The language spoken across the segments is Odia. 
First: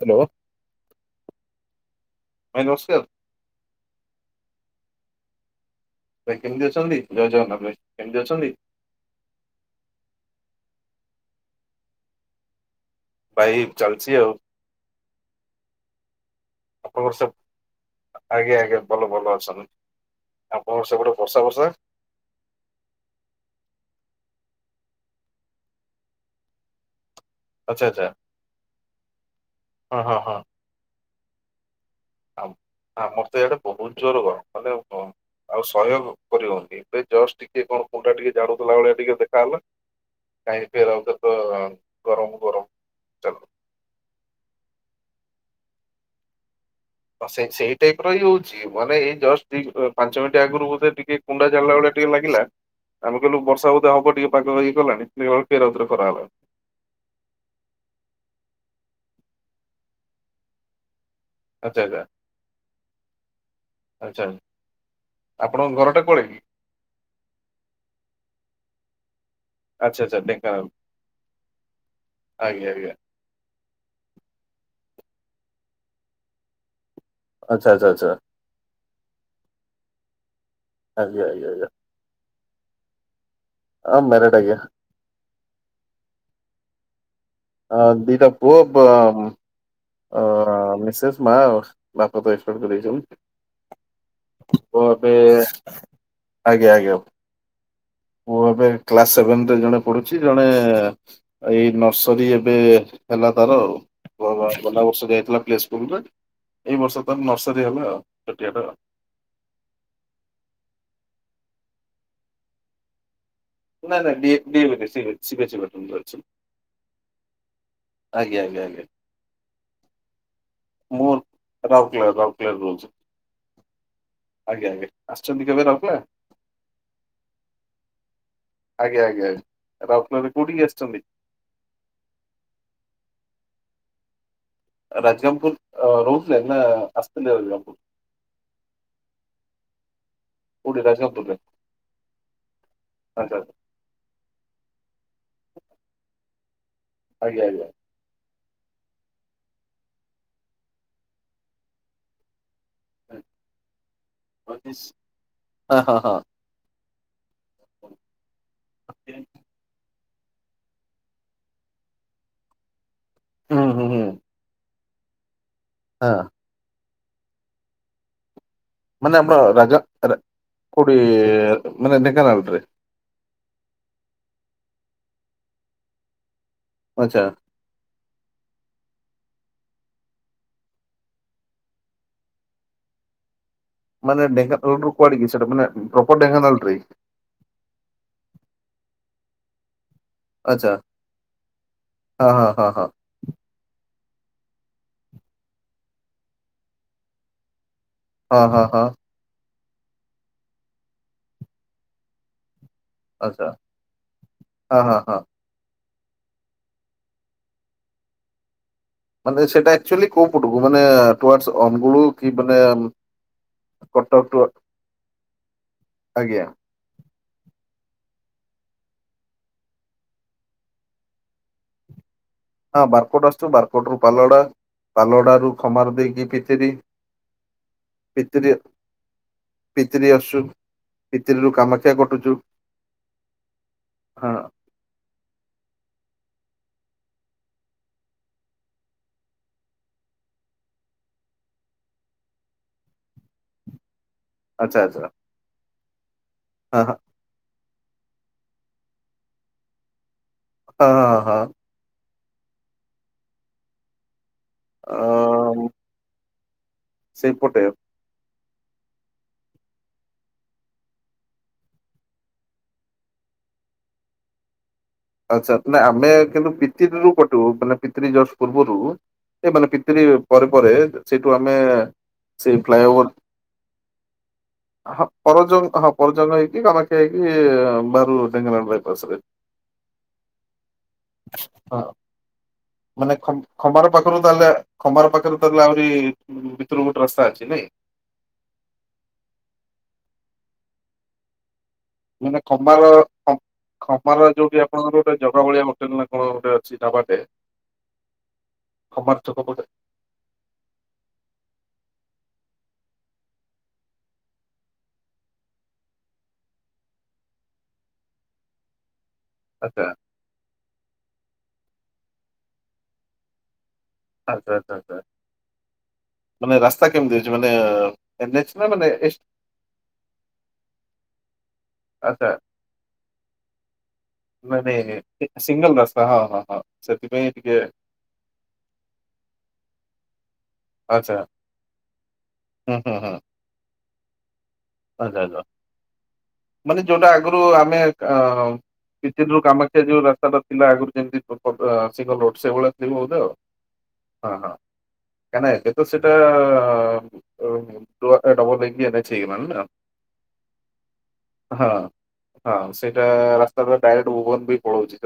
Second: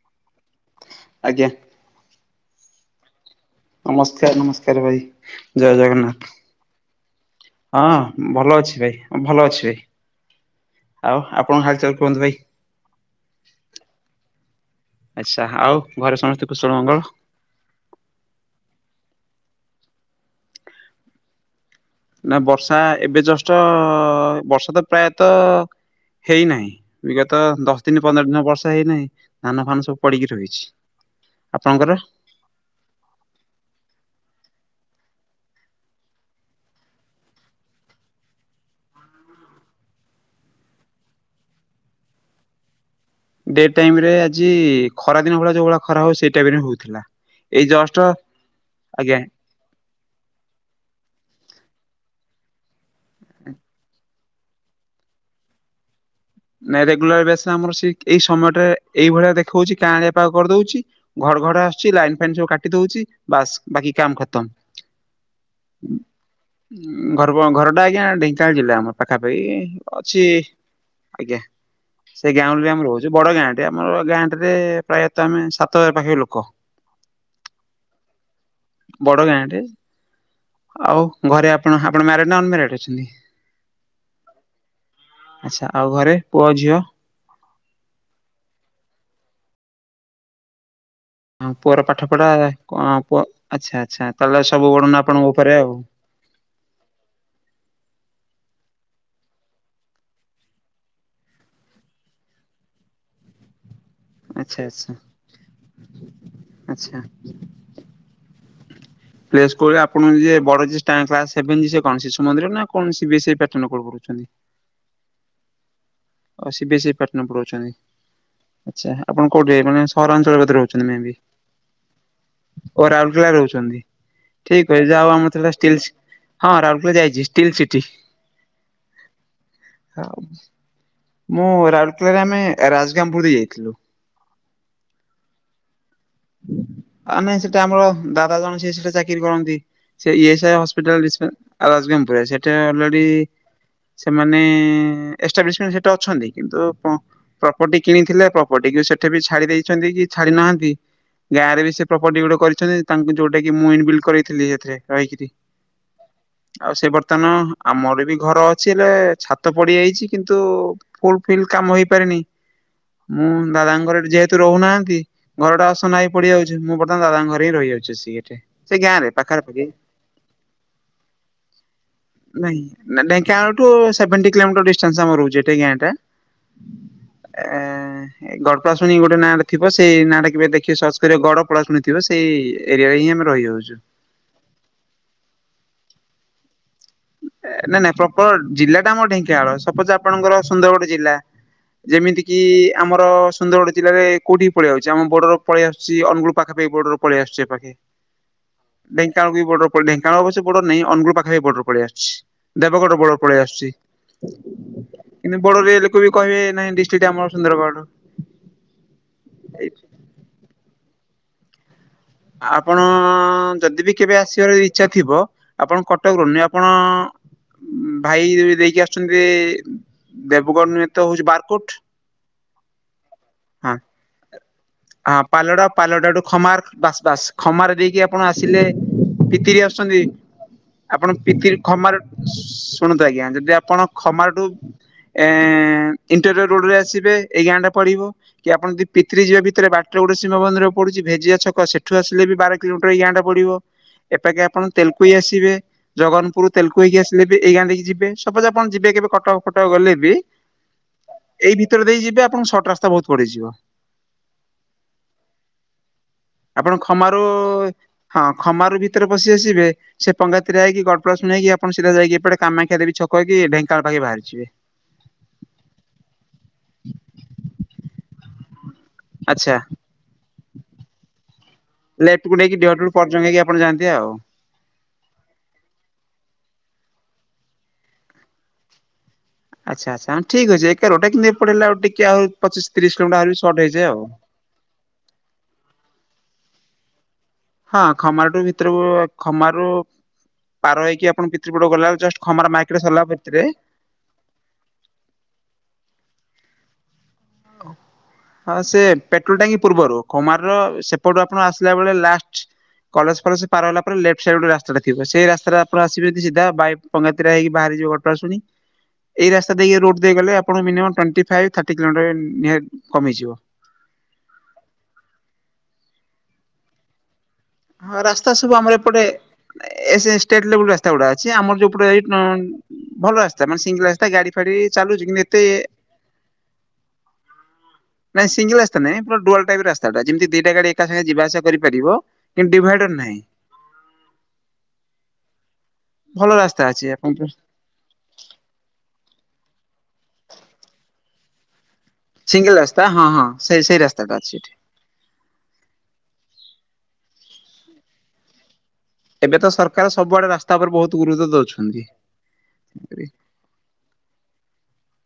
ହ୍ୟାଲୋ ଆଜ୍ଞା। ନମସ୍କାର। ନମସ୍କାର ନମସ୍କାର ଭାଇ ଜୟ ଜଗନ୍ନାଥ। ଭାଇ କେମିତି ଅଛନ୍ତି ଜୟ ଜଗନ୍ନାଥ ଭାଇ କେମିତି ହଁ ଅଛନ୍ତି? ଭଲ ଅଛି ଭାଇ, ଭଲ ଅଛି ଭାଇ ଆଉ ଆପଣଙ୍କ ହାଲ ଚାଲ କୁହନ୍ତୁ ଭାଇ? ଭାଇ ଚାଲଛି ଆଉ ଆଛା, ଆଉ ଘରେ ସମସ୍ତେ କୁଶଳ, ମଙ୍ଗଳ ଆପଣଙ୍କର ସବୁ ଆଜ୍ଞା ଆଜ୍ଞା ଭଲ, ଭଲ ଅଛନ୍ତି, ଆଉ ଆପଣଙ୍କର ସେ ପଟେ ବର୍ଷା ବର୍ଷା ନା ବର୍ଷା, ଏବେ ଜଷ୍ଟ, ବର୍ଷା ତ ପ୍ରାୟତଃ ହେଇ ନାହିଁ। ବିଗତ ଆଚ୍ଛା ଦଶ ଦିନ ଆଚ୍ଛା ପନ୍ଦର ଦିନ ବର୍ଷା ହେଇନାହିଁ, ଧାନ ଫାନ ହଁ ସବୁ ହଁ ପଡିକି ହଁ ରହିଛି। ଆପଣଙ୍କର? ଆମର ତ ଏଇଆଡେ ବହୁତ ଜୋର ଗରମ, ମାନେ ଆଉ ସହ୍ୟ କରି ହଉନି, ଏବେ ଜଷ୍ଟ ଟିକେ କଣ କୋଉଟା ଟିକେ ଜାଡୁଥିଲା ଭଳିଆ ଟିକେ ଦେଖାହଲା। କାଇ ଫେରଉ ତ ତ ଗରମ ଗରମ ଚାଲୁ ଡେ ଟାଇମ ରେ ଆଜି ଖରା ଦିନ ଭଳିଆ ଯୋଉ ଭଳିଆ ଖରା ହଉ, ସେଇ ଟାଇମ ରେ ହଉଛି। ସେ ସେଇ ଟାଇପ ର ହିଁ ହଉଛି, ମାନେ ଏଇ ଆଜ୍ଞା ଜ ଦି ପାଞ୍ଚ ମିନିଟ ଆଗରୁ ବୋଧେ ଟିକେ କୁଣ୍ଡା ଝାଡ଼ିଲା ଭଳିଆ ଟିକେ ଲାଗିଲା, ଆମେ କହିଲୁ ବର୍ଷା ବୋଧ ହବ ଟିକେ ପାଗ ହେଇ ଗଲାଣି, ଖେରାଉରେ [unintelligible] ଖରାହଲାଣି। ନାଇଁ ରେଗୁଲାର ବସ ଆମର ସେ ଏଇ ସମୟଟରେ ଏଇଭଳିଆ ଦେଖଉଛି କାଁ ଆଳିଆ ପା କରିଦଉଛି ଘର ଘର ଆଚ୍ଛା ଆସୁଛି, ଆଚ୍ଛା ଲାଇନ ଫାଇନ୍ ସବୁ କାଟି ଦଉଛି, ବାସ୍ ବାକି କାମ ଆଚ୍ଛା ଖତମ ଆପଣଙ୍କ ଘରଟା କୁଆଡେ କି? ଘର, ଘର ଟା ଆଜ୍ଞା ଢେଙ୍କାନାଳ ଜିଲ୍ଲା ଆମର କଖା ପାଇଁ ଆଚ୍ଛା ଆଚ୍ଛା ଅଛି ଢେଙ୍କାନାଳ [unintelligible] ସେଇ ଗାଁଉଳି ଆଜ୍ଞା ରେ ଆମେ ଆଜ୍ଞା। ରହୁଛୁ, ବଡ ଗାଁ ଆମର, ଗାଁଟା ରେ ପ୍ରାୟତଃ ଆମେ ସାତ ହଜାର ପାଖାପାଖି ଲୋକ ଆଛା, ଆଚ୍ଛା, ଆଚ୍ଛା। ବଡ ଗାଁଟେ, ଆଉ ଆଜ୍ଞା ଆଜ୍ଞା ଘରେ ଆପଣ ଆପଣ ମ୍ୟାରେଡ ନା ଅନମାରେଡ ଅଛନ୍ତି? ହଁ ମେରାଡ ଆଜ୍ଞା। ଆଛା, ଆଉ ଘରେ ପୁଅ ଝିଅ? ଆ ଦିଟା ପୁଅ, ମି ମା, ପୁଅର ପାଠ ପଢା ବାପା ଏସପଟ କଣ କରିଛୁ ପୁଅ ଆଚ୍ଛା ଆଚ୍ଛା ତାହେଲେ [unintelligible] ସବୁ ପୁଅ ଓଢଣା ଏବେ ଆପଣଙ୍କ ଉପରେ ଆଉ ଆଜ୍ଞା, ଆଜ୍ଞା, ପୁଅ ଏବେ କ୍ଲାସ ସେଭେନ ରେ ଜଣେ ପଢୁଛି, ଜଣେ ଏଇ ନର୍ସରୀ ଏବେ ହେଲା ତାର ଆଉ ଆଚ୍ଛା [unintelligible] ଗଲା ଆଚ୍ଛା ବର୍ଷ ଯାଇଥିଲା ପ୍ଲେ ସ୍କୁଲ ରେ, ଏଇ ଆଚ୍ଛା। ବର୍ଷ ତ ନର୍ସରୀ ହେଲେ ଆଉ ଛୋଆଟେ ଆଉ ଆପଣ ଯିଏ ବଡଭେ [unintelligible] ଯ କଣ ଶିଶୁନ୍ଦିର ନା କଣ ସେ? ନା ନା ସିବସି ପାଟନା ପଢ଼ଉଛନ୍ତି, ଆଜ୍ଞା ଆଜ୍ଞା ଆଜ୍ଞା ଆଚ୍ଛା, ଆପଣ କୋଉଠି ମାନେ ସହରାଞ୍ଚଳରେ ରହୁଛନ୍ତି ମେ ମୁଁ ବି, ରାଉରକେଲା ରାଉରକେଲାରେ ରହୁଛି। ଓ ରାଉଲକେଲା ରହୁଛନ୍ତି? ଆଜ୍ଞା ଠିକ ଅ ଆଜ୍ଞା ଯା ଆସିଛନ୍ତି ଆମର, କେବେ ରାଉରକେଲା ହଁ ରାଉରକେଲା ଯାଇଛି ଷ୍ଟିଲ୍ ସିଟି ଆଜ୍ଞା, ଆଜ୍ଞା, ଆ ରାଉଲକେଲା କଉଠିକି ଆସିଛନ୍ତି? ମୁଁ ରାଉରକେଲାରେ ଆମେ, ରାଜଗାଙ୍ଗ ପୁରରେ ଯାଇଥିଲୁ। ରାଜଗାଙ୍ଗପୁର ବ ନା [unintelligible] ଆ ନାଇଁ, ସେଟା ରାଜଗାଙ୍ଗପୁର ଆମର ଦା ଜଣ ସେ ସେଟା ଚାକିରି କରନ୍ତି ସେ କୋଉଠି ରାଜଗାଙ୍ଗପୁରରେ ଶୁଣନ୍ତୁ ସେଟା ଅଲରେଡି ଆଚ୍ଛା ସେମାନେ ଏାବ୍ମଣ୍ଟ [unintelligible] ସେଟା ଅଛନ୍ତି। କିନ୍ତୁ ଆଜ୍ଞା ଆଜ୍ଞା ପ୍ରପର୍ଟି କିଣିଥିଲେ, ପ୍ରପର୍ଟି କି ସେଠି ବି ଛାଡି ଦେଇଛନ୍ତି କି ଛାଡି ନାହାନ୍ତି ଗାଁ ରେ ବି ସେ ପ୍ରପର୍ଟି ଗୁଡା କରି ତାଙ୍କୁ ଯୋଉଟା କି ମୁଥିଲି ସେଥିରେ ରହିକରି, ହଁ ହଁ ହଁ। ଆଉ ସେ ବ ବତନ ଆମର ବି ଘର ଅଛି, ହେଲେ ଛାତ ପଡିଯାଇଛି କିନ୍ତୁ ଫୁଲ ଫିଲ୍ କାମ ହେଇପାରିନି, ମୁଁ ହୁଁ ହୁଁ ହୁଁ ଦାଦାଙ୍କର ଯେହେତୁ ରହୁନାହାନ୍ତି ଘରଟା ଅସନା ହିଁ ହଁ ପଡ଼ିଯାଉଛି, ମୁଁ ବର୍ତମାନ ଦାଦା ଘରେ ହି ରହିଯାଉଛି ସିଏ ଏଠେ ସେ ଗାଁ ରେ, ମାନେ ଆମ ପାଖରେ ପାଖି ରାଜା ରା କୋଉଠି ମାନେ ନାଇଁ, ଢେଙ୍କାନାଳରେ ଢେଙ୍କାନାଳୁ ସେଭେଣ୍ଟି କିଲୋମିଟର ରହୁଛି ହେଠି ଗାଁ ଟା, ଆଚ୍ଛା ଗଡପଳାଶୁଣି ଗୋଟେ ନାଁ ଥିବ ସେଇ ନାଟା କେବେ ଦେଖି ସର୍ଚ୍ଚ କରିବେ ଗଡ ପଳାଶୁଣି ଥିବ ସେଇ ଏରିଆରେ ହିଁ ଆମେ ରହିଆଉଚୁ। ମାନେ ଢେଙ୍କାନାଳ ରୁ କୁଆଡେ କି ସେଟା ମାନେ ପ୍ରପୋର ଢେଙ୍କାନାଳରେ ନାଇଁ ନାଇଁ ପ୍ରପର ଜିଲ୍ଲା ଟା ଆମର ଢେଙ୍କାନାଳ ସପୋଜ ଆପଣଙ୍କର ଆଚ୍ଛା ସୁନ୍ଦରଗଡ଼ ଜିଲ୍ଲା ଯେମିତି ହଁ କିି ହଁ ହଁ ହଁ ଆମର ସୁନ୍ଦରଗଡ଼ ଜିଲ୍ଲାରେ କୋଉଠି କି ପଳେଆଉଚୀ ଆମ ବର୍ଡରକୁ ପଳେଇ ଆସୁଚି ଅନୁଗଳ ପାଖାପାଖି ବର୍ଡରକୁ ପଳେଇ ଆସୁଚି ଏପାଖେ ହଁ ହଁ ହଁ ଢେଙ୍କାନାଳ ବି ବର୍ଡର ପ ଢେଙ୍କାନାଳ ଅବଶ୍ୟ ବଡର ନାହିଁ ଅନୁଗୁଳ ପାଖାପାଖି ବର୍ଡର ପଳେଇ ଆସିଚି। ଦେବଗଡ ବର୍ଡର ପଳେଇ ଆଚ୍ଛା ଆସୁଚି ହଁ ହଁ ହଁ କିନ୍ତୁ ବର୍ଡରେ ଲୋକ ବି କହିବେ ନାଇଁ ଡିଷ୍ଟିକ ଟା ଆମର ସୁନ୍ଦରଗଡ଼। ମାନେ ସେଇଟା ଆକଚ୍ୟୁଲି କୋଉ ପଟକୁ ମାନେ ଟୁଆଡର୍ସ ଅନୁଗୁଳ। କି ମାନେ ଆପଣ ଯଦି ବି କେବେ କଟକ ଟୁ ଆସିବାର ଇଚ୍ଛା ଥିବ ଆପଣ କଟକରୁ ଆଜ୍ଞା। ନି ଆପଣ ଭାଇ ଦେଇକି ଆସୁଚନ୍ତି ଦେବଗଡ଼ ନୁହେଁ ତ ହୋଉଚି ବାରକୋଟ୍। ହଁ ବାରକୋଟ୍ ଆସୁଚୁ ବାରକୋଟ୍ ରୁ ପାଲଲହଡା ହଁ ପାଲଲହଡା ରୁ ପାଲହଡା ଖମାର ପାଲହଡାଠୁ ଦେଇକି ଖମାର ପିତିରି ବାସ ବାସ ଖମାର ଦେଇକି ଆପଣ ପିତିରି ଆସିଲେ ପିତିରି ଆସୁଚନ୍ତି। ଆପଣ ପିତିରିରୁ ପିତିରି କାମାକ୍ଷା ଖମାର କଟୁଛୁ ଶୁଣନ୍ତୁ ଆଜ୍ଞା ଯଦି ଆପଣ ହଁ ଖମାରଠୁ ଏ ଇଣ୍ଟରିଅର ରୋଡରେ ଆସିବେ ଏଇ ଗାଁ ଟା ପଡିବ କି ଆପଣ ଯଦି ପିତିରି ଯିବେ ବି ବାଟରେ ଗୋଟେ ଶିବମନ୍ଦିର ପଡୁଚି ଭେଜିଆ ଛକ ସେଠୁ ଆସିଲେ ବି ବାର କିଲୋମିଟର ଏଇ ଗାଁଟା ପଡିବ। ଏପାଖେ ଆପଣ ଆଚ୍ଛା ଆଚ୍ଛା ତେଲକୋଇ ଆସିବେ ଜଗନପୁର ହଁ ତେଲକୋଇକି ଆସିଲେ ବି ଏଇ ଗାଁ ଦେଇକି ଯିବେ ସପୋଜ ଆପଣ ଯିବେ କେବେ କଟକ ଫଟକ ଗଲେ ବି ହଁ ହଁ ହଁ ହଁ ଏଇ ଭିତରେ ଦେଇ ଯିବେ ଆପଣ ସର୍ଟ ରାସ୍ତା ବୋହୁତ ପଡିଯିବ। ଆମ ଆପଣ ଖମାରୋ ହଁ ଖମାରୋ ଭିତରେ ପସି ଆସିବେ ସେ ପଙ୍ଗାତିରେଇକା ଗଡପଳାଶୁଣି ହେଇକି ଆପଣ ଯାଇକି ଏପଟେ କାମାକ୍ଷାଦେବୀ ଛକ ହେଇକି ଢେଙ୍କାନାଳ ପାଖେ ବାହାରିଯିବେ। ଆଚ୍ଛା ଆମେ କିନ୍ତୁ ପିତିରିରୁ କଟିବୁ ମାନେ ପିତିିରି ଜଷ୍ଟ ପୂର୍ବରୁ ଆଚ୍ଛା ଏ ମାନେ ପିତିରି ପରେ ପରେ ସେଇଠୁ ଆମେ [unintelligible] ସେଇ ଫ୍ଲାଏଓଭର ପର୍ଜଙ୍ଗ ହେଇକି ଆପଣ ଯାଆନ୍ତି ଆଉ ହଁ ପରଜଙ୍ଗ ହଁ ପରଜଙ୍ଗ ହେଇ କାମାକ୍ଷା ହେଇକି ବାହାରୁ ଢେଙ୍କାନାଳ ବାଇପାସରେ ଆଚ୍ଛା ଆଚ୍ଛା ‌ହଁ ଠିକ୍ ଅଛି ଏକା ରୋଡଟା କିନ୍ତୁ ଏପଟେ ହେଲେ ଆଉ ହଁ ଟିକେ ଆଉ ପଚିଶତିରିଶ ମାନେ ଖ କିଲୋମିଟର ସର୍ଟ ଖମାର ହେଇଯାଏ ଆଉ ପାଖରୁ ତାହେଲେ ଖମାର ପାଖରୁ ତାହାଲେ ଆହୁରି ଭିତରକୁ ଗୋଟେ ରାସ୍ତା ଅଛି। ନାଇଁ ହଁ ଖମାର ଟୁ ଭିତରକୁ ଖମାରୁୁ ପାର ହେଇକି ଆପଣ ଭିତ ମାନେ ଖମାର ଖ-ଖମାର ଯୋଉଠି ଆପଣଙ୍କର ଗୋଟେ ଜଗା ବଳିଆ ହୋଟେଲ ନା କଣ ଗୋଟେ ଅ ଛି ଢାବାଟେ ହଁ ସେ ଖମାର ପେଟ୍ରୋଲ ଛକ ଟାଙ୍କି ପଟେ। ପୂର୍ବରୁ ଖମାର ସେପଟୁ ଆପଣ ଆସିଲା ବେଳେ ଲାଷ୍ଟ [inaudible] କଲେଜ ଫଲେଜ ପାର ହେଲା ପରେ ଲେଫ୍ଟ ସାଇଡ୍ ରେ ଗୋଟେ ରାସ୍ତାଟେ ଥିବ ସେଇ ରାସ୍ତାରେ ଆପଣ ଆସିବେ ଯିଦି ବାଇ ପଙ୍ଗାତିରା ହେଇକି ବାହାରିଯିବ। ପଟାଶୁଣି ଏଇ ରାସ୍ତା ଦେଇକି ଆଚ୍ଛା ରୋଡ ଦେଇ ଗଲେ ଆପଣଙ୍କୁ ମିନିଅମ ଟୋଣ୍ଟି ପାଇବି ଥାର୍ଟି କିଲୋମିଟର ନିହା କମିଯିବ। ଆଚ୍ଛା ଆଚ୍ଛା ଆଚ୍ଛା ମାନେ ରାସ୍ତା କେମିତି ଅଛି ମାନେ ହଁ ଏନ୍ ରାସ୍ତା ଏଚ୍ ସବୁ ନା ଆମର ମାନେ ଏପଟେ ଏସ୍ ଏ ସେ ଷ୍ଟେଟ ଲେବଲ ରାସ୍ତା ଉଡା ଅଛି ଆମର ଯୋଉ ଆଚ୍ଛା। [unintelligible] ଭଲ ରାସ୍ତା ମାନେ ସିଙ୍ଗଲ ରାସ୍ତା ଗାଡି ଫାଡି ଚାଲୁଚି କିନ୍ତୁ ଏତେ ହ ହ ହ ସେ ନାଇଁ ସିଙ୍ଗଲ ରାସ୍ତା ନାଇଁ ଡୁଆଲ ଟାଇପି ରାସ୍ତା ଟା ଯେମିତି ଦି ଏକା ସାଙ୍ଗେ ଆଚ୍ଛା ଯିବା ଆସିବା କରିପାରିବ କିନ୍ତୁ ହୁଁ ଡିଭାଇଡର ହୁଁ ହୁଁ। ନାହିଁ। ଆଚ୍ଛା ଆଚ୍ଛା [unintelligible] ଭଲ ରାସ୍ତା ମାନେ ଅଛି ଯୋଉଟା ଆପଣଙ୍କର। ଆଗରୁ ଆମେ ସେ ଯୋଉ କାମାକ୍ଷା ଯୋଉ ରାସ୍ତାଟା ଥିଲା ଆଗରୁ ଯେମିତି ପ୍ରପୋର ଆ ସିଙ୍ଗିଲ ରୋଡ ସିଙ୍ଗଲ ସେଇଭଳିଆ ରାସ୍ତା ଥିବ ହଁ ବୋଧ ହଁ ଆଉ ସେଇ ସେଇ ରାସ୍ତାଟା ଅଛି ହଁ ହଁ। ଏଠି। କାହିଁକି ନା ଏବେତ ସେଟା [unintelligible] ରୋଡଟା ଡବଲ ହେଇକି ଏନ୍ ଏଚେ ଏବେ ତ ହେଇଗଲାଣି ନା ହଁ ସରକାର ସବୁଆଡେ ରାସ୍ତା ଉପରେ ବହୁତ ଗୁରୁତ୍ୱ ଦଉଛନ୍ତି। ହଁ ସେଟା ରାସ୍ତାଟା ଡାଇରେକ୍ଟ ଭୁବନ ମୁଁ କହି ପଳଉଛି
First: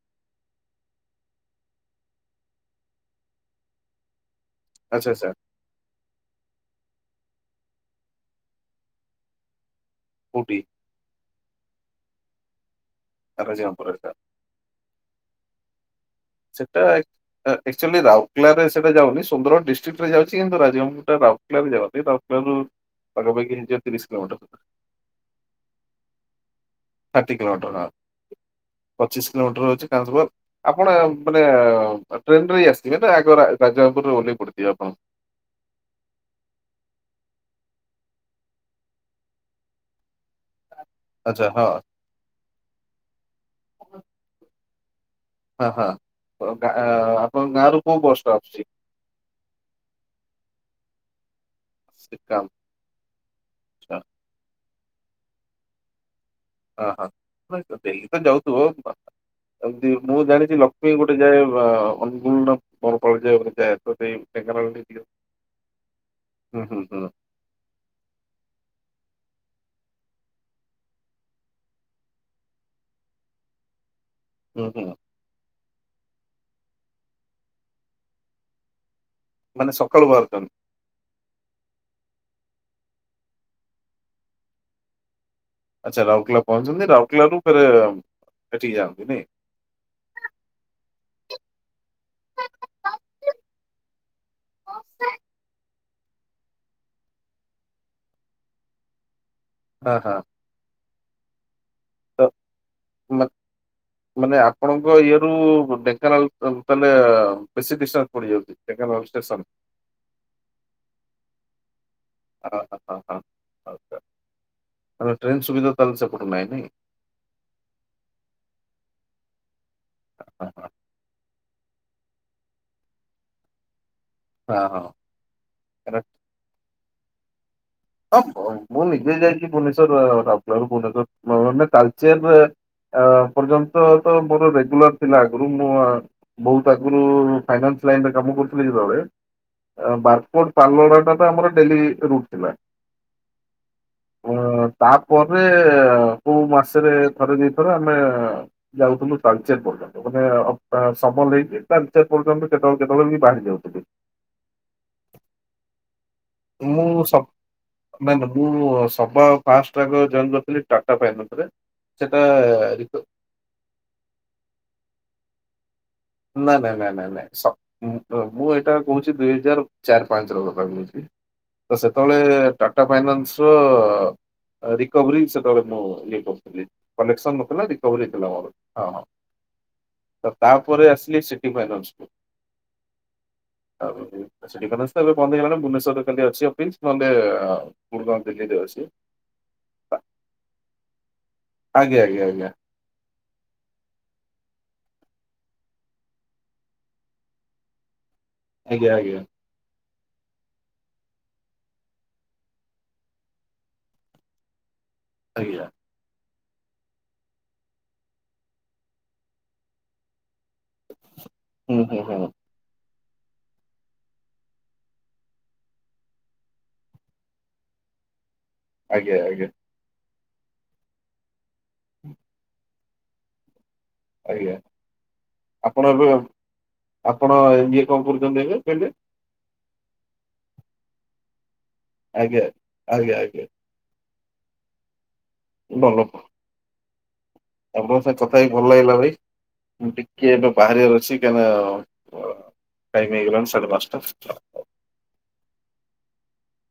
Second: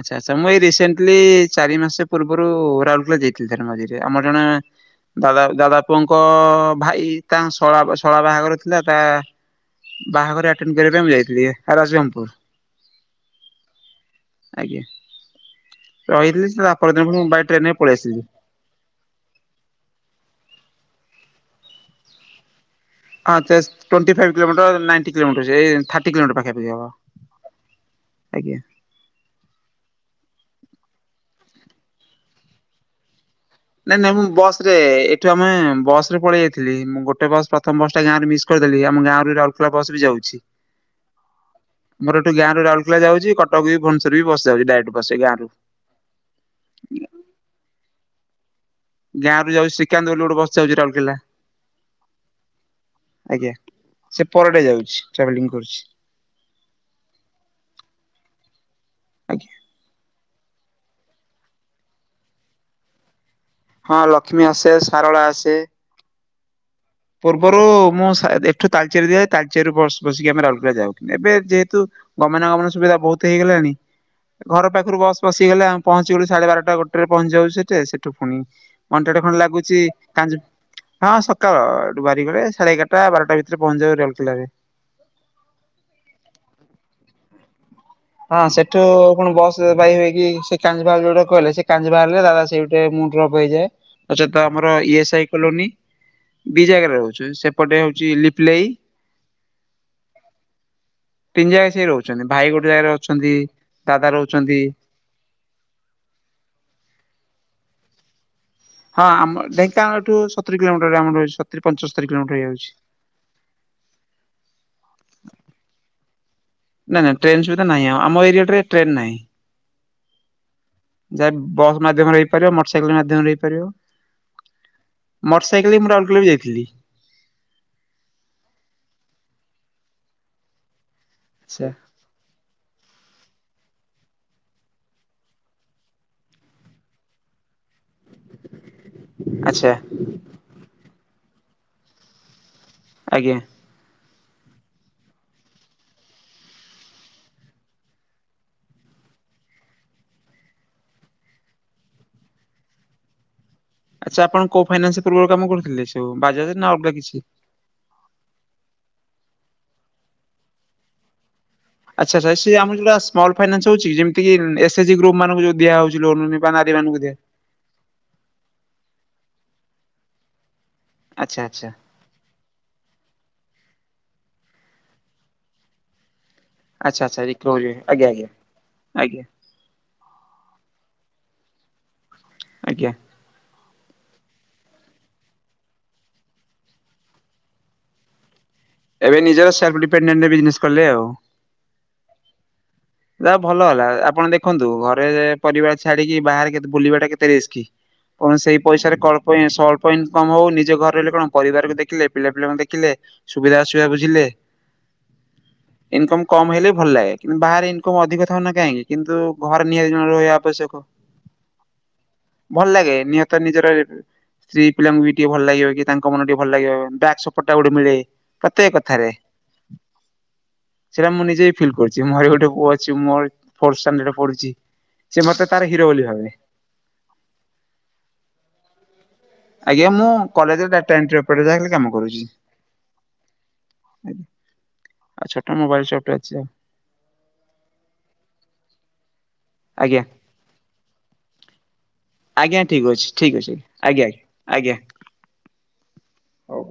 ଆଛା ଆଛା ମୁଁ ଏଇ ରିସେଣ୍ଟଲି ଚାରି ମାସ ପୂର୍ବରୁ ରାଉରକେଲା ଯାଇଥିଲି ଥରେ ମଝିରେ ଆମର ଜଣେ ଆଚ୍ଛା ଆଚ୍ଛା ଦାଦା ଦାଦା ପୁଅଙ୍କ ଭାଇ ତାଙ୍କ ଶଳା ବା ଶଳା ବାହାଘର ଥିଲା ତା ବାହାଘର କୋଉଠି ଆଟେଣ୍ଡ କରିବା ପାଇଁ ମୁଁ ଯାଇଥିଲି [unintelligible] କୁର୍ ତା ପରେ [unintelligible] ଆଜ୍ଞା। ରହିଥିଲି ତା ସେଟା ପରଦିନ ପୁଣି ମୁଁ ବାଇ ଟ୍ରେନରେ ପଳେଇ ଆକ୍ଚୁଆଲି ଆସିଲି। ରାଉରକେଲାରେ ସେଟା ଯାଉନି ସୁନ୍ଦରଗଡ ଡିଷ୍ଟ୍ରିକ୍ ରେ ଯାଉଛି କିନ୍ତୁ ରାଜ ହେଟା ରାଉରକେଲା ରେ ଯାଉନି ରାଉରକେଲା ରୁ ହଁ ତେସ୍‌ twenty five kilometre ninety kilometre ସେ ଥାର୍ଟି କିଲୋମିଟର ପାଖାପାଖି ହବ। ଥାର୍ଟି କିଲୋମିଟର ଆଜ୍ଞା। ପଚିଶ କିଲୋମିଟର ହଉଛି କାଲଧୁଆ ଆପଣ ମାନେ ଟ୍ରେନରେ ଆସିଥିବେ ନା ନାଇଁ ରାଜଗାଙ୍ଗପୁରରେ ନାଇଁ ମୁଁ ଓହ୍ଲେଇ ବସ ପଡ଼ିଥିବେ ରେ ଆପଣ ଏଇଠୁ ଆମେ ବସ ରେ ପଳେଇ ଆଇଥିଲି ମୁଁ ଗୋଟେ ବସ ପ ପ୍ରଥମ ବସଟା ଗାଁ ରେ ମିସ୍ କରିଦେଲି ଆମ ଗାଁରେ ରାଉଲକେଲା ବସ୍ ବି ଯାଉଛି। ଆଚ୍ଛା ହଁ ମୋର ଏଠୁ ଗାଁରୁ ରାଉରକେ ଯାଉଚି କଟକ ବି ଭୁବନେଶ୍ୱର ବି ବସ ଯାଉଚି ଡାଇରେକ୍ଟ। ବସ୍ ଗାଁରୁ। ହଁ ହଁଁ ପ ଗା ଆପଣ ଗାଁ ରୁ କୋଉ ବସଟା ଆସୁଛି। ଗାଁ ରୁ ଯାଉଚି ଶ୍ରୀକାନ୍ତ ବୋଲି ଗୋଟେ ବସି ଯାଉଚି ରାଉଲକେଲା। ଶ୍ରୀକାନ୍ତ ଆଜ୍ଞା ଆଚ୍ଛା, ସେ ପରଟେ ଯାଉଚି ଟ୍ରାଭେଲିଙ୍ଗ କରୁଚି। ହଁ ହଁ ମୁଁ କହିଲି ତ ଡେଲି ଯାଉଥିବ ଆଜ୍ଞା [unintelligible] ମୁଁ ଜାଣି ଯି ଲକ୍ଷ୍ମୀ ଗୋଟେ ଯାଏ ବା ଅନୁଗୁଳୁ ର [unintelligible] ହଁ ଲକ୍ଷ୍ମୀ ଆସେ ସାରଳା ଆସେ। ହୁଁ ହୁଁ ହୁଁ ପୂର୍ବରୁ ମୁଁ ସା ଏଠୁ ତାଲଚେର ଯାଏ ତାଲ ଚେରୁ ବସ ବସିକି ଆମେ ରାଉଲଗୋ ଯାଉ ଏବେ ଯେହେତୁ ଗମନାଗମନ ସୁବିଧା ବହୁତ ହେଇଗଲାଣି ଘର ହୁଁ ହୁଁ ପାଖରୁ ବସ୍ ପସିିଗଲେ ଆମ ପହଞ୍ଚିଗଲୁ ସାଢେ ବାରଟା ଗୋଟେରେ ପହଞ୍ଚି ଯାଉଛ ସେଠେ ସେଠୁ ପୁଣି ଘଣ୍ଟାଟେ ଖଣ୍ଡେ ମାନେ ଲାଗୁଚି ସକାଳୁ କାଞ୍ଜି ବାହାରୁଛନ୍ତି ହଁ ସକାଳ। ବାରିଗରିଆ ସାଢେ ଏଗାରଟା ବାରଟା ଭିତରେ ପହଞ୍ଚଯାଉ ରେଳକେଲାରେ। ଆଚ୍ଛା ରାଉରକେଲା ପହଞ୍ଚଛନ୍ତି ରାଉରକେଲାରୁ ଫରେ ହଁ ସେଠୁ କଣ ବସ ପାଇଭାଇକି ସେ [unintelligible] କହିଲେ ସେ କାଞ୍ଜି ବାହାରିଲେ ଦାଦା ସେଇଟେ ମୁଁ ଡ୍ରପ ହେଇଯାଏ ଆଉସେତ ଆମର ଇଏସ୍ ଆଇ କଲୋନୀ। ଦି ଜାଗାରେ ହଉଚି ସେପଟେ ହଉଚି ଲିପଲେଇ ହଁ ହଁ। ତିନି ଜାଗା ସେଏ ରହୁଛନ୍ତି ତ ଭାଇ ଗୋଟେ ଜାଗାରେ ରହୁ ମା ମାନେ ଆପଣଙ୍କ ଇଏ ରୁ ଢେଙ୍କାନାଳ ତା ତାହାନେ ବେଶୀ ବିଶା ପଡ଼ିଯାଉଚି। ହଁ ଆମ ଢେଙ୍କାନଳଠୁ ସତୁରି କିଲୋମିଟର ଆମର ସତୁରି ପଞ୍ଚ ତୁରୀ କିଲୋମିଟର ହଁ ହେଇଯାଉଛି। ହଁ ହଁ ହଁ। ଆଚ୍ଛା ମାନେ ଟ୍ରେନ ସୁବିଧା ତାହାଲେ ସେପ ନା ନା ଟ୍ରେନ ସୁବିଧା ନାହିଁ ଆମ ଏରିଆଟାରେ ଟ୍ରେନ ନାହିଁ। ହଁ ହଁ ଯାହା ବସ୍ ମାଧ୍ୟମରେ ହେଇପାରିବ ମୋଟର ସାଇକେଲ ମାଧ୍ୟମରେ ହେଇପାରିବ। ହଁ ହଁ। ମଟ ସାଇକେଲେ ବି ମୁଁ କାରଣ ରାଉଲକେଲା ଯାଇଥିଲି। ହଁ ମୁଁ ନିଜେ ଯାଇଚି ଭୁବନେଶ୍ୱର ରାରୁଲକେଲା ରୁ ଭୁବନେଶ୍ୱର। ଭଲନା ଆଛା ତାଳଚେର ରେ ଏଁ [unintelligible] ତ ତ ମୋର ରେଗୁଲାର ଥିଲା ଆଗରୁ ମୁଁ ବୋଉ ପାଖରୁ ଫାଇନା ଲ କାମ କରୁଥିଲେ ଆଚ୍ଛା ଯେତେବେଳେ ବାରକୋଟ ପାଲୋଡା ଟା ତ ଆମର ଡେଲି ରୁଟ ଥିଲା। ଆଜ୍ଞା। ଅ, ତାପରେ କୋଉ ମାସରେ ଥରେ ଦି ଥର ଆମେ ଯାଉଥିଲୁ ତାଳଚେର। ମାନେ ସମୟ ନେଇକି [unintelligible] କେତବଳେ କେତବଳେ ବାହାରି ଯାଉ। ଆଚ୍ଛା ଆପଣ କୋଉ ଫାଇନାନ୍ସ ପୂର୍ବରୁ କାମ କରୁଥିଲେ। ସବୁ ବାଜାଜ ନା ଅଲଗା ମୁଁ କିଛି? ସବ ନାଇଁଁ ନା ମୁଁ ସବ ଫାଷ୍ଟ ଆଗ ଯଏନ କରିଥିଲି ଟାଟା ପାଇନରେ ଆଚ୍ଛ ଆଛା ଆର ଯୋଉା ସ୍ମଲ ଫାଇନାନ୍ସଉଛିମିତି ଏସ୍ ଏଜି ଗ୍ରପ୍ାନଙ୍କୁଉ ଦିଆଉଛି ନ ନାଇଁ ନାଇଁ ନାଇଁ ନାଇଁ ମୁଁ ଏଇଟା କହୁଛି ଦୁଇ ହଜାର ଚାରି ପାଞ୍ଚ ଆଚ୍ଛା ଆଚ୍ଛା ର ସେତେବେଳେ ଟାଟା ଫାଇନାନ୍ସ ରିକଭରି ସେତେବେଳେ ମୁଁ ଇଏ ଆଚ୍ଛା ଆଚ୍ଛା କଲେକ୍ସନ ନଥିଲା ରିକଭରି ଆଜ୍ଞା ହେଲା ଆଜ୍ଞା ମୋର ହଁ ହଁ ଆଜ୍ଞା ତ ତା ଆ ସିଟି ଫାଇନ୍ ଆଜ୍ଞା। ଆଉ ସେଠବେ ବନ୍ଦ ହେଇଲାଣି ଭୁବନେଶ୍ୱରରେ ଅଛି [unintelligible] ଗୁଡଗାଉଁ ଦିଲ୍ଲୀ ଏବେ ନିଜର ସେଲ୍ଫ ଡିପେଟେଣ୍ଟ ବିଜନେସ କଲେ ଆଉ। ଆଜ୍ଞା ଆଜ୍ଞା ଆଜ୍ଞା ଯାହା ଭଲ ହେଲା ଆପଣ ଦେଖନ୍ତୁ ଘରେ ପରିବାର ଛାଡିକି ବାହାରେ କେ ବୁଲିବା ଟା କେତେ ରିସ୍କ। କଣ ସେଇ ଆଜ୍ଞା ପଇସାରେ ଆଜ୍ଞା କଳ୍ପଳପ ଇନକମ୍ ହଉ ନିଜ ଘର କଣ ପରିବାରକୁ ଦେଖିଲେ ପିଲା ପିଲାଙ୍କୁ ଦେଖିଲେ ସୁବିଧା ଅସୁବିଧା ବୁଝିଲେ। ଆଜ୍ଞା। ଇନକମ୍ କମ ହେଲେ ବି ଭଲ ଲାଗେ କିନ୍ତୁ ବାହାରେ ଅଧିକ ଥାଉ ନା କାହିଁକି କିନ୍ତୁ ଘରେ ନିହାତି ରହିବା ଆବଶ୍ୟକ। ହୁଁ ହୁଁ ହୁଁ। ନିହାତ ନିଜର ସ୍ତ୍ରୀ ପିଲାଙ୍କୁ ବି ଟିକେ ଭଲ ଲାଗିବ କି ତାଙ୍କ ମନ ଟିକେ ଭଲ ଲାଗିବ ଦାଡ ସପୋର୍ଟ ଟା ଗୋଟେ ମିଳେ। ପ୍ରତେକ କଥାରେ ଆଜ୍ଞା ଆଜ୍ଞା ସେଟା ମୁଁ ନିଜେ ଫିଲ୍ କରୁଛି ମୋର ଗୋଟେ ପୁଅ ଅ ସେ ମୋ ଫୋର୍ଥ ଷ୍ଟାଣ୍ଡାର୍ଡ ରେ ପଢୁଛି। ଆଜ୍ଞା। ସେ ମତେ ତାର ହିରୋ ଆପଣ ବୋଲି ଏବେ ଭାବେ। ଆପଣ ଇଏ କଣ କରୁଛନ୍ତି ଏବେ? ଆଜ୍ଞାଁ ମୁଁ କଲେଜରେ ଡାଟାଏଣ୍ଟ୍ରି ଓପରେଟ୍ର ଆଜ୍ଞା ଆଜ୍ଞା ଆଜ୍ଞା। ଆଉ ଛଟ ମୋବାଇଲ ଭଲ ଶପ ରେ ଅଛି ଆଉ। ଆପଣଙ୍କ ସାଙ୍ଗରେ କଥା ହେଇକି ଭଲ ଲାଗିଲା ଭାଇ ମୁଁ ଆଜ୍ଞା ଟିକେ ଏବେ ବାହାରିବାର ଅଛି କାହିଁନା ହଁ ଆଜ୍ଞା ଠିକ୍ ଅଛି ଟାଇମ୍ ଠିକ୍ ହେଇଗଲା ଅଛି ସାଢ଼େପାଞ୍ଚଟା ଆଜ୍ଞା ଆଜ୍ଞା। ହଁ ହଉ। ଆଜ୍ଞା, ହଉ।